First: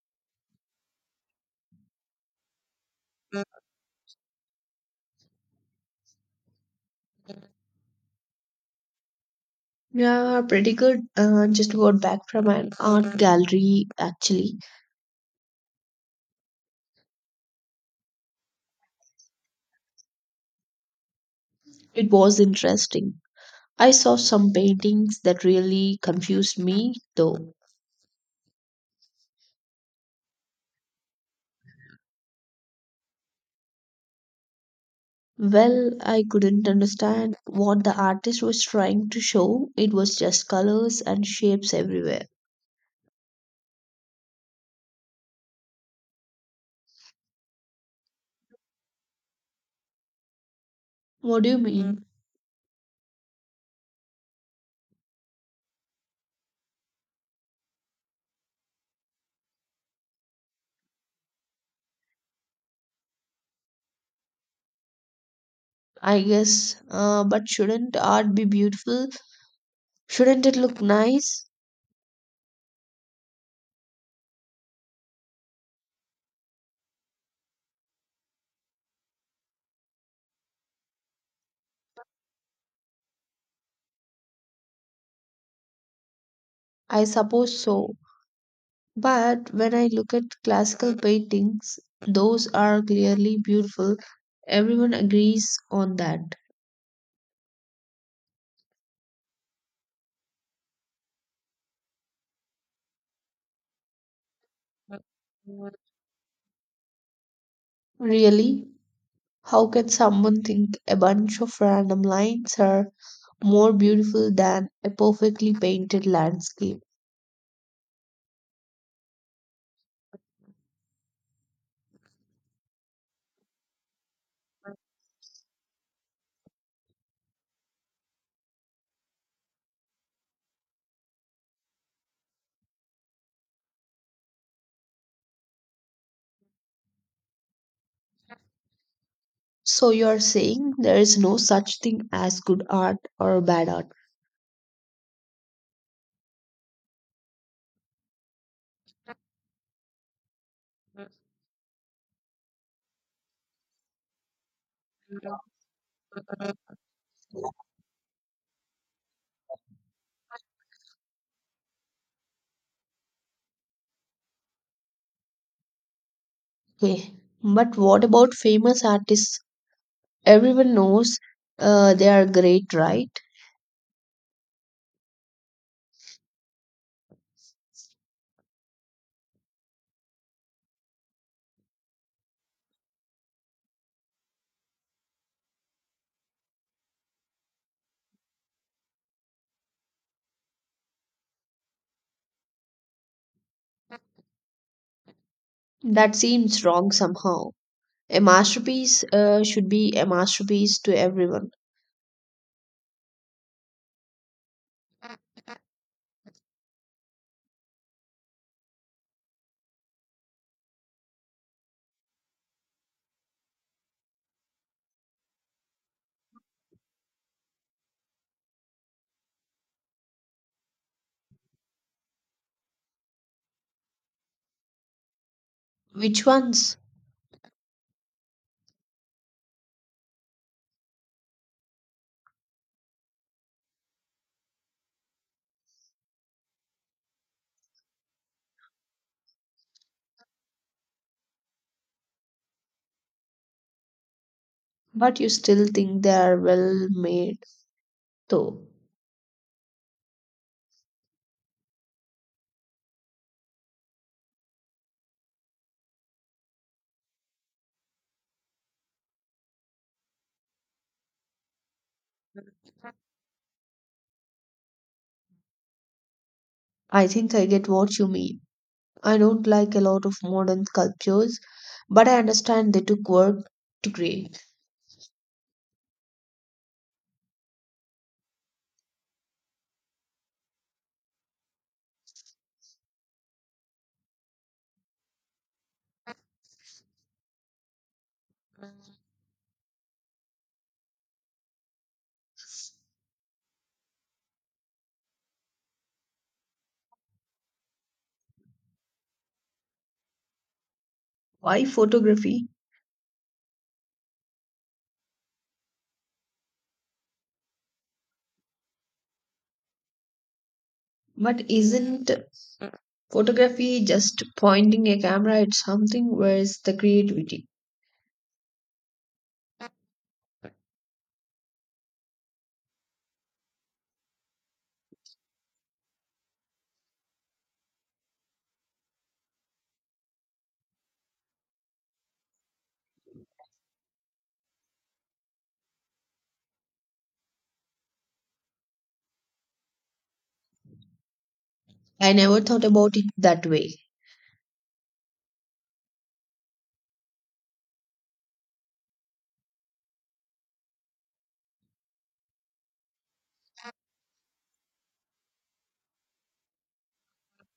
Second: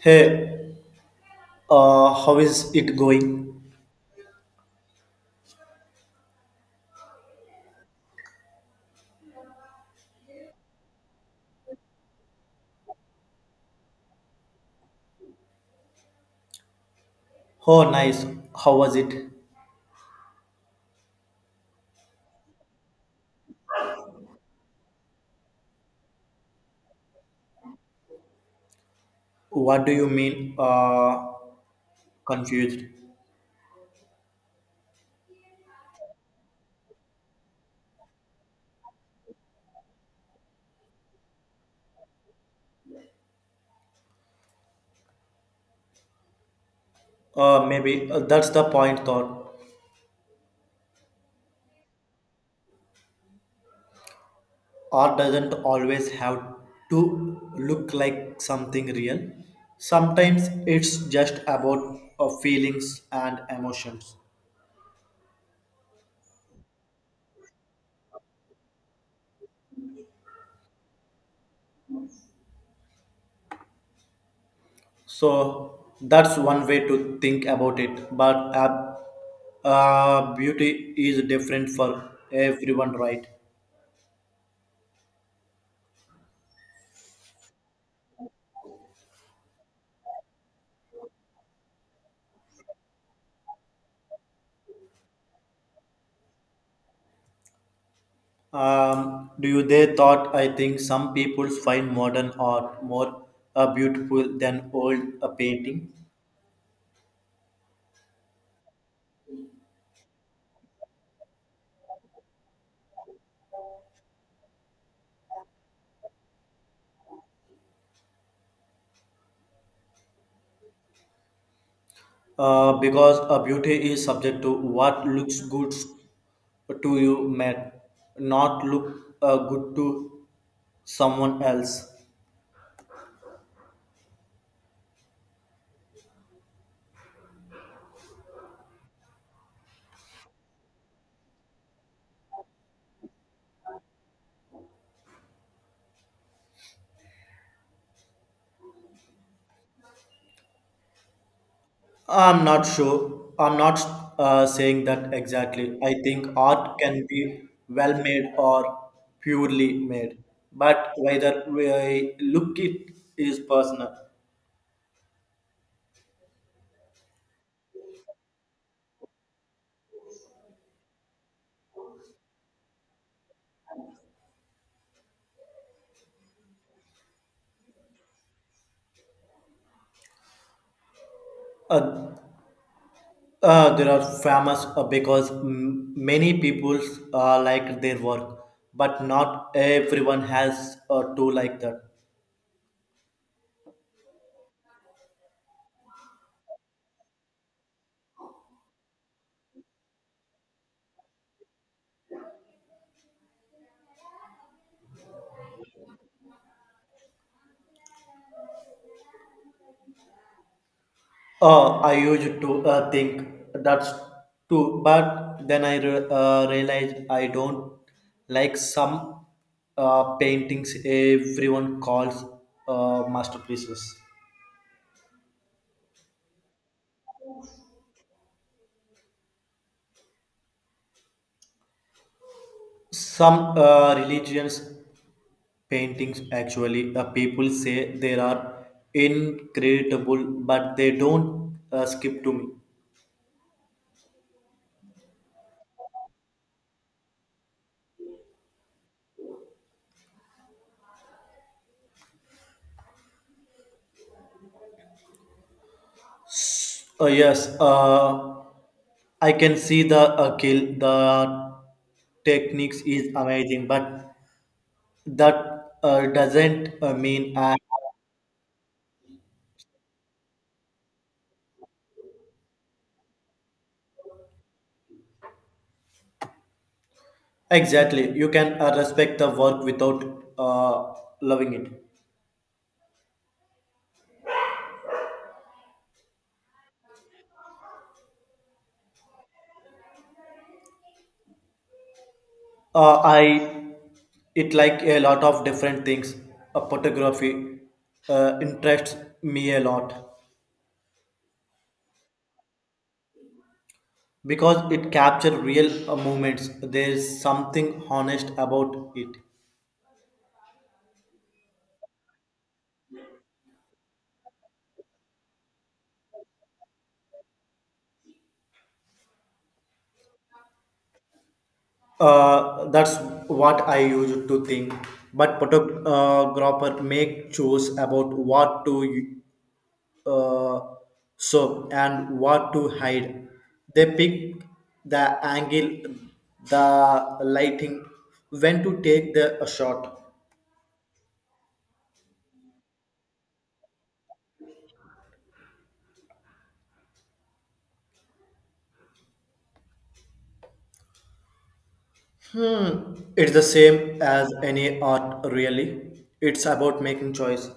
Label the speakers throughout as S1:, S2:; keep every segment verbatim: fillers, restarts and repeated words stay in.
S1: Hey, uh, how is it going?
S2: Yeah, pretty good. Uh, just got back from an art gallery, actually.
S1: Oh, nice. How was it?
S2: It was interesting. I saw some paintings that really confused me, though.
S1: What do you mean? Uh, confused.
S2: Well, I couldn't understand what the artist was trying to show. It was just colors and shapes everywhere.
S1: Uh, maybe uh, that's the point, thought.
S2: What do you mean?
S1: Art doesn't always have to look like something real. Sometimes it's just about uh, feelings and emotions.
S2: I guess, uh, but shouldn't art be beautiful? Shouldn't it look nice?
S1: So that's one way to think about it. But uh, uh, beauty is different for everyone, right?
S2: I suppose so. But when I look at classical paintings, those are clearly beautiful. Everyone agrees on that.
S1: Um, do you they thought I think some people find modern art more uh, beautiful than old uh, painting
S2: Really? How can someone think a bunch of random lines are more beautiful than a perfectly painted landscape?
S1: uh, because uh, beauty is subject to what looks good to you may not look uh, good to someone else.
S2: So you're saying there is no such thing as good art or bad art.
S1: I'm not sure. I'm not uh, saying that exactly. I think art can be well made or purely made, but whether we look it is personal.
S2: Okay. But what about famous artists? Everyone knows uh, they are great, right?
S1: Uh, Uh, they are famous uh, because m- many people uh, like their work, but not everyone has a tool like that.
S2: That seems wrong somehow. A masterpiece uh, should be a masterpiece to everyone.
S1: Uh, I used to uh, think that's true, but then I re- uh, realized I don't like some uh, paintings everyone calls uh, masterpieces.
S2: Which ones?
S1: Some uh, religions paintings actually uh, people say they are incredible but they don't uh, skip to me.
S2: But you still think they are well made, though.
S1: Uh, yes, uh, I can see the uh, kill the techniques is amazing but that uh, doesn't uh,
S2: I think
S1: mean
S2: I
S1: I
S2: get what you mean. I don't like a lot of modern sculptures, but I understand they took work to create.
S1: exactly you can uh, respect the work without uh, loving it. uh, I it like a lot of different things. Uh, photography uh, interests me a lot
S2: Why photography?
S1: because it captures real uh, moments. There's something honest about it.
S2: But isn't photography just pointing a camera at something? Where's the creativity?
S1: Uh, that's what I used to think but photographer make choice about what to uh, show and what to hide. They pick the angle, the lighting, when to take the shot.
S2: I never thought about it that way.
S1: Hmm. It's the same as any art, really. It's about making choice.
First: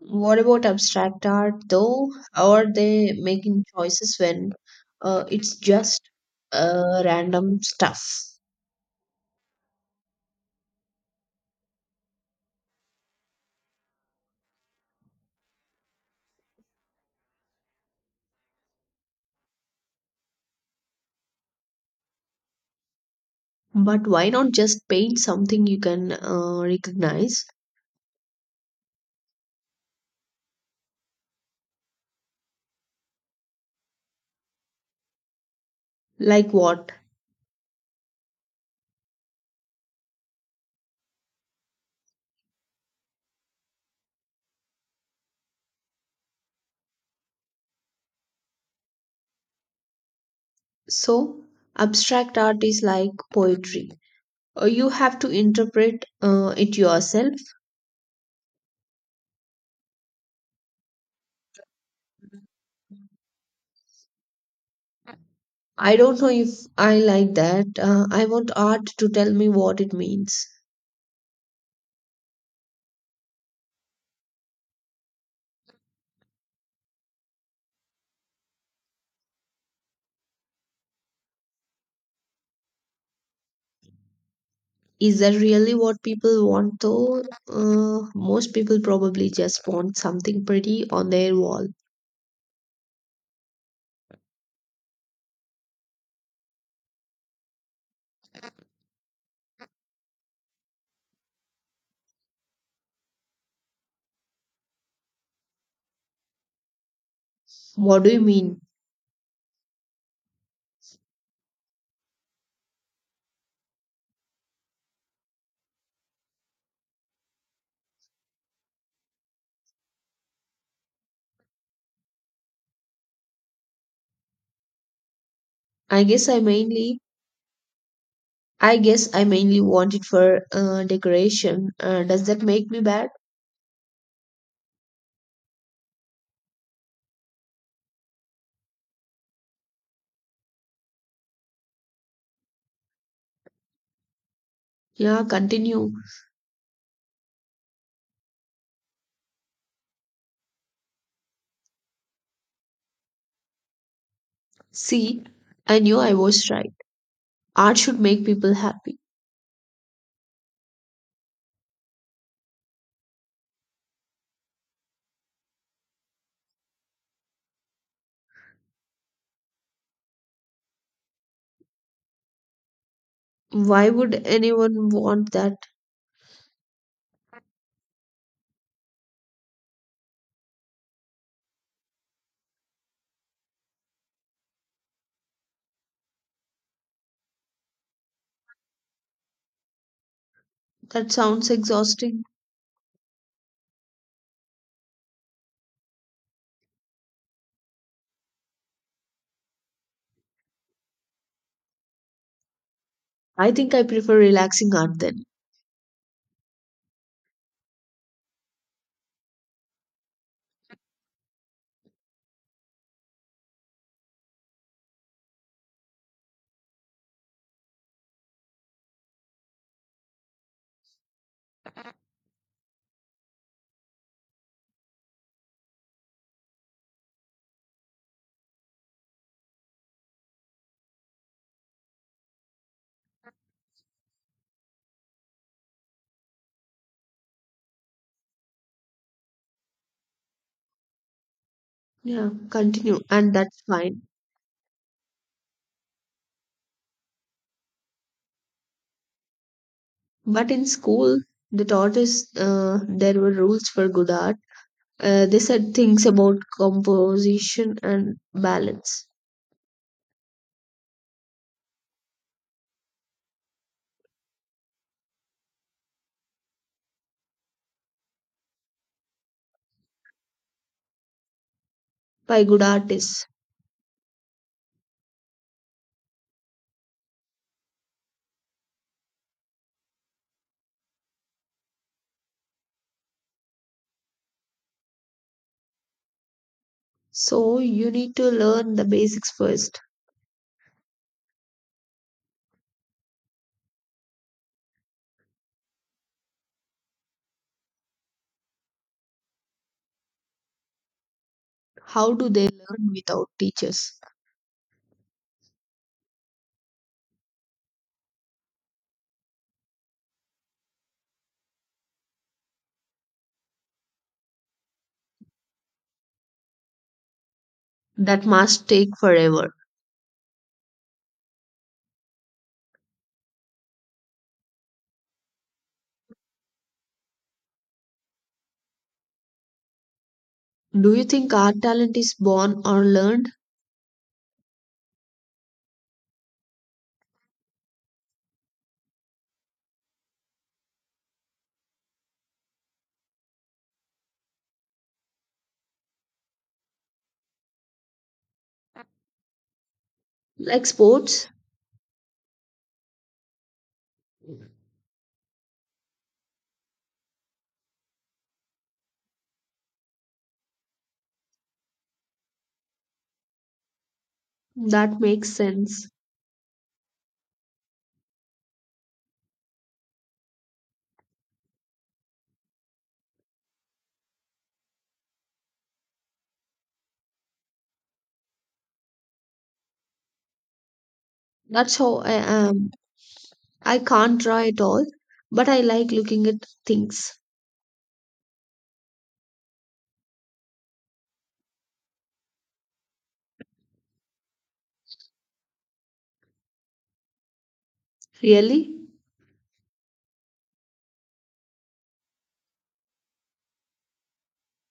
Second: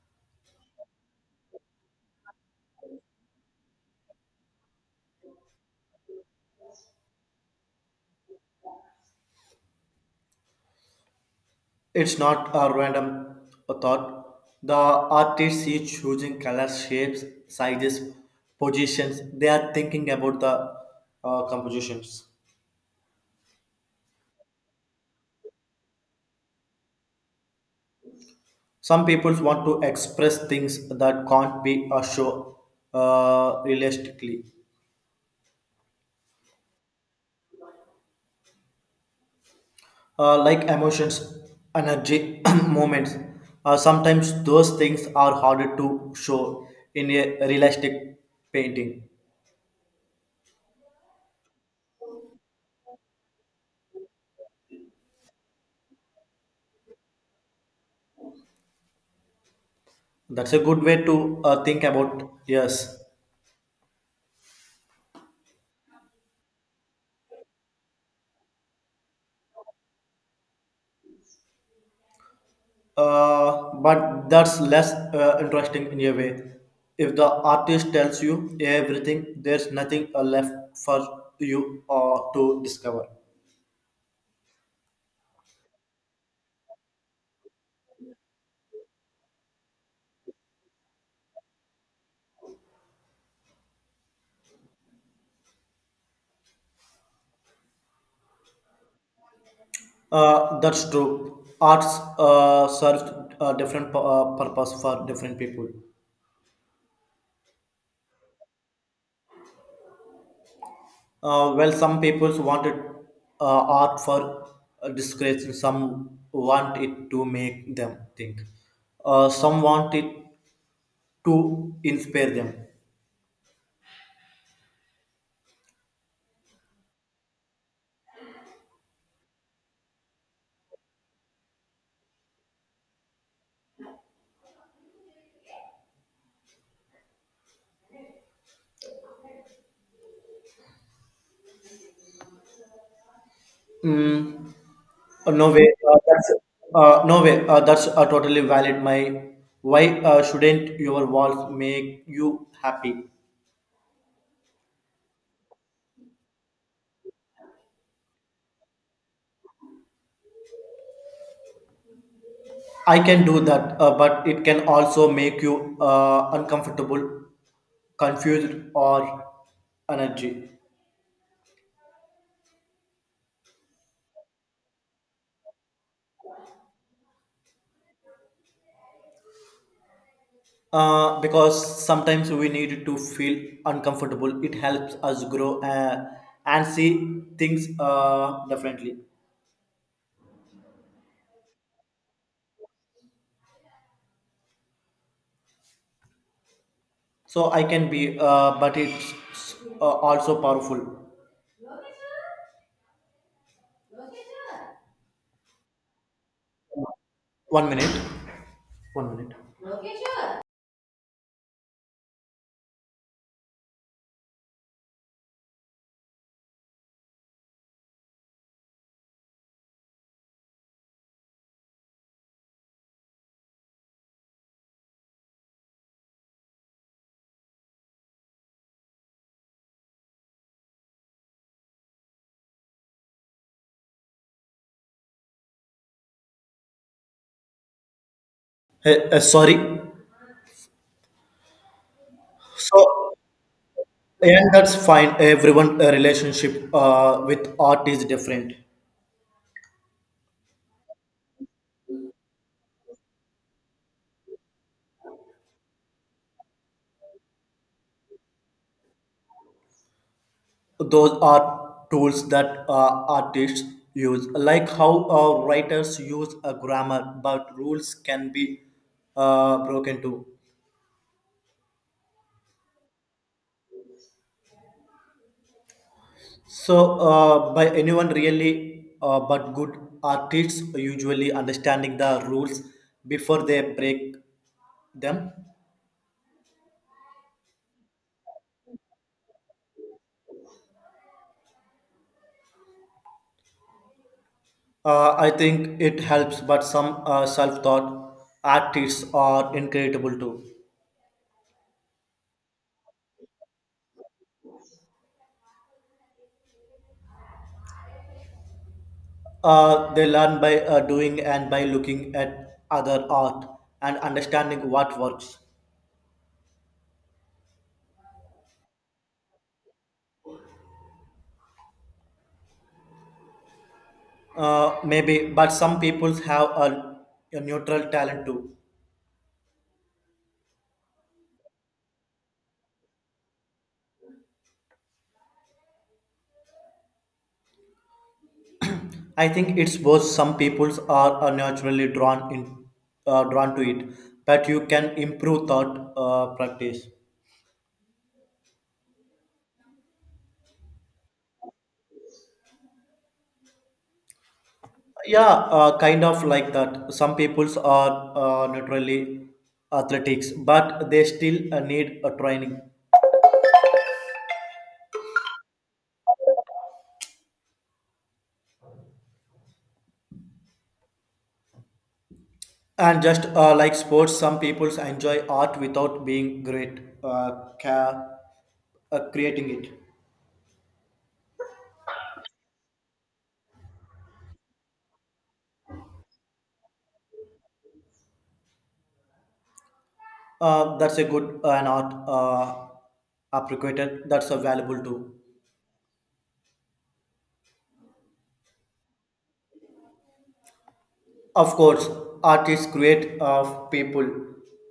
S2: What about abstract art though? How are they making choices when uh, it's just uh, random stuff?
S1: It's not a random thought. The artist is choosing colors, shapes, sizes, positions. They are thinking about the uh, compositions.
S2: But why not just paint something you can uh, recognize?
S1: Some people want to express things that can't be uh, shown uh, realistically,
S2: Like what?
S1: uh, like emotions, energy, moments. Uh, sometimes those things are harder to show in a realistic painting.
S2: So, abstract art is like poetry. Uh, You have to interpret uh, it yourself.
S1: That's a good way to uh, think about, yes.
S2: I don't know if I like that. Uh, I want art to tell me what it means.
S1: Uh, but that's less uh, interesting in a way. If the artist tells you everything, there's nothing uh, left for you uh, to discover.
S2: Is that really what people want, though? Uh, most people probably just want something pretty on their wall.
S1: Uh, that's true. Arts uh, serves a different pu- uh, purpose for different people.
S2: What do you mean?
S1: Uh, well, some people wanted uh, art for uh, discretion, some want it to make them think, uh, some want it to inspire them.
S2: I guess I mainly. I guess I mainly want it for uh, decoration. Uh, does that make me bad?
S1: Mm,
S2: Yeah,
S1: Uh, no way.
S2: continue.
S1: Uh, that's uh, no way. Uh, that's uh, totally valid. My why uh, shouldn't your walls make you happy?
S2: See, I knew I was right. Art should make people happy.
S1: I can do that, uh, but it can also make you uh, uncomfortable, confused, or energy.
S2: Why would anyone want that?
S1: Uh, because sometimes we need to feel uncomfortable. It helps us grow uh, and see things uh, differently.
S2: That sounds exhausting.
S1: So I can be, uh, but it's uh, also powerful.
S2: I think I prefer relaxing art then.
S1: One minute. One minute. Uh, uh, sorry.
S2: Yeah,
S1: So,
S2: continue, and that's fine.
S1: and that's fine. Everyone' uh, relationship uh, with art is different.
S2: But in school, they taught us uh, there were rules for good art. Uh, they said things about composition and balance
S1: Those are tools that uh, artists use, like how uh, writers use a grammar, but rules can be uh, broken too.
S2: by good artists.
S1: So, uh, by anyone really, uh, but good artists usually understanding the rules before they break them.
S2: So you need to learn the basics first.
S1: Uh, I think it helps, but some uh, self taught artists are incredible too.
S2: How do they learn without teachers?
S1: Uh, they learn by uh, doing and by looking at other art and understanding what works.
S2: That must take forever.
S1: Uh, maybe, but some people have a, a neutral talent too.
S2: Do you think art talent is born or learned?
S1: I think it's both. Some people are uh, naturally drawn in, uh, drawn to it, but you can improve thought uh, practice.
S2: Like sports,
S1: Yeah, uh, kind of like that. Some peoples are uh, naturally athletics, but they still uh, need a training.
S2: that makes sense.
S1: And just uh, like sports, some peoples enjoy art without being great, uh, ca- uh, creating it.
S2: That's how I am. I can't draw at all, but I like looking at things.
S1: Uh, that's a good uh, an art uh, appreciated. That's a valuable too.
S2: Really?
S1: Of course, artists create of people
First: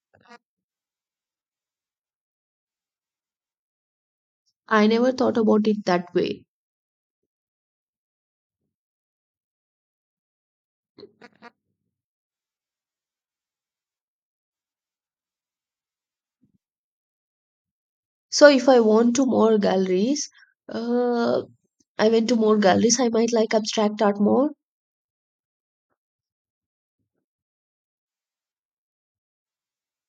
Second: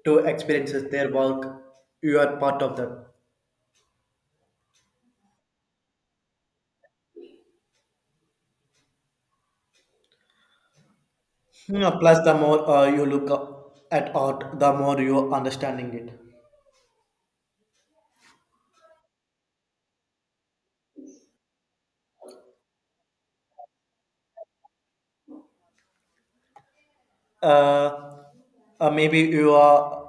S1: to experiences their work. You are part of that.
S2: I never thought about it that way.
S1: Yeah, plus, the more uh, you look up at art, the more you understanding it.
S2: So if I want to more galleries, uh, I went to more galleries, I might like abstract art more.
S1: Uh, uh, maybe you are,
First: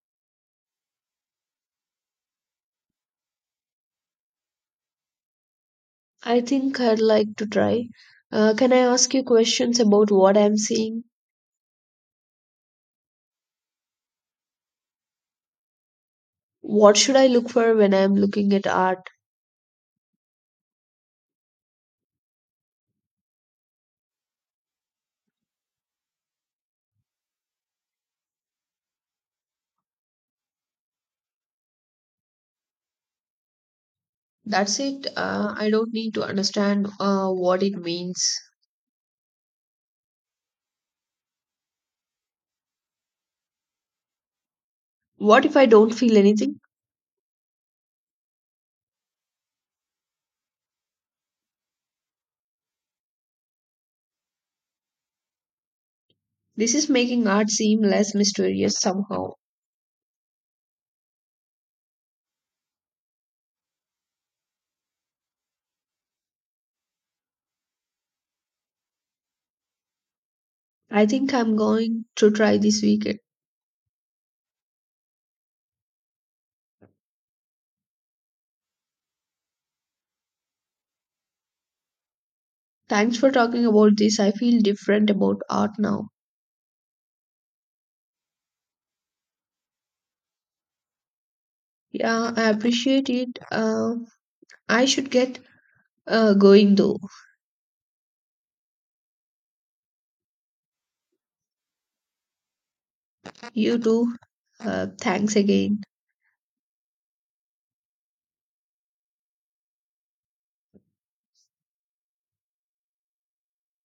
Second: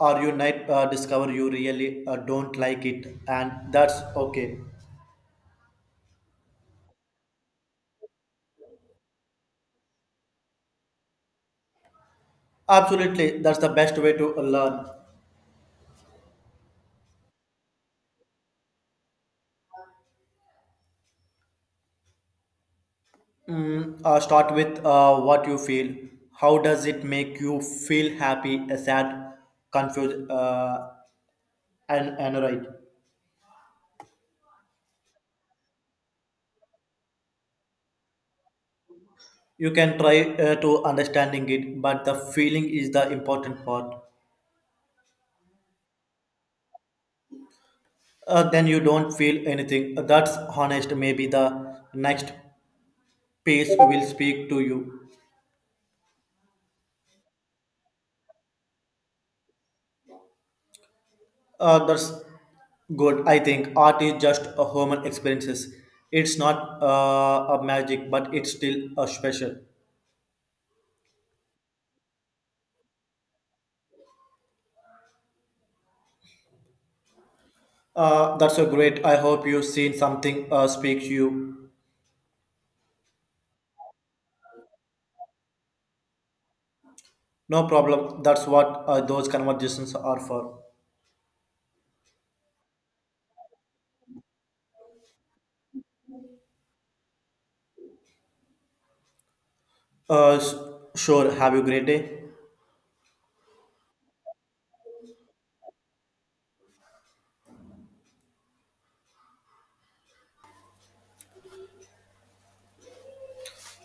S1: or you might uh, discover you really uh, don't like it, and that's okay.
S2: I think I'd like to try. Uh, can I ask you questions about what I'm seeing?
S1: Absolutely, that's the best way to learn.
S2: What should I look for when I'm looking at art?
S1: Mm, uh, start with uh, what you feel. How does it make you feel? Happy, uh, sad, confused, uh, and annoyed?
S2: That's it. Uh, I don't need to understand uh, what it means.
S1: You can try uh, to understanding it, but the feeling is the important part.
S2: What if I don't feel anything?
S1: Uh, then you don't feel anything. Uh, That's honest. Maybe the next piece will speak to you.
S2: This is making art seem less mysterious somehow.
S1: Uh, that's good. I think art is just a human experiences. It's not uh, a magic, but it's still a special.
S2: I think I'm going to try this weekend.
S1: Uh, that's so great. I hope you've seen something uh, speak to you.
S2: Thanks for talking about this. I feel different about art now.
S1: No problem. That's what uh, those conversations are for.
S2: Yeah, I appreciate it. Uh, I should get uh, going though.
S1: Uh, s- sure. Have a great day.
S2: You too. Uh, thanks again.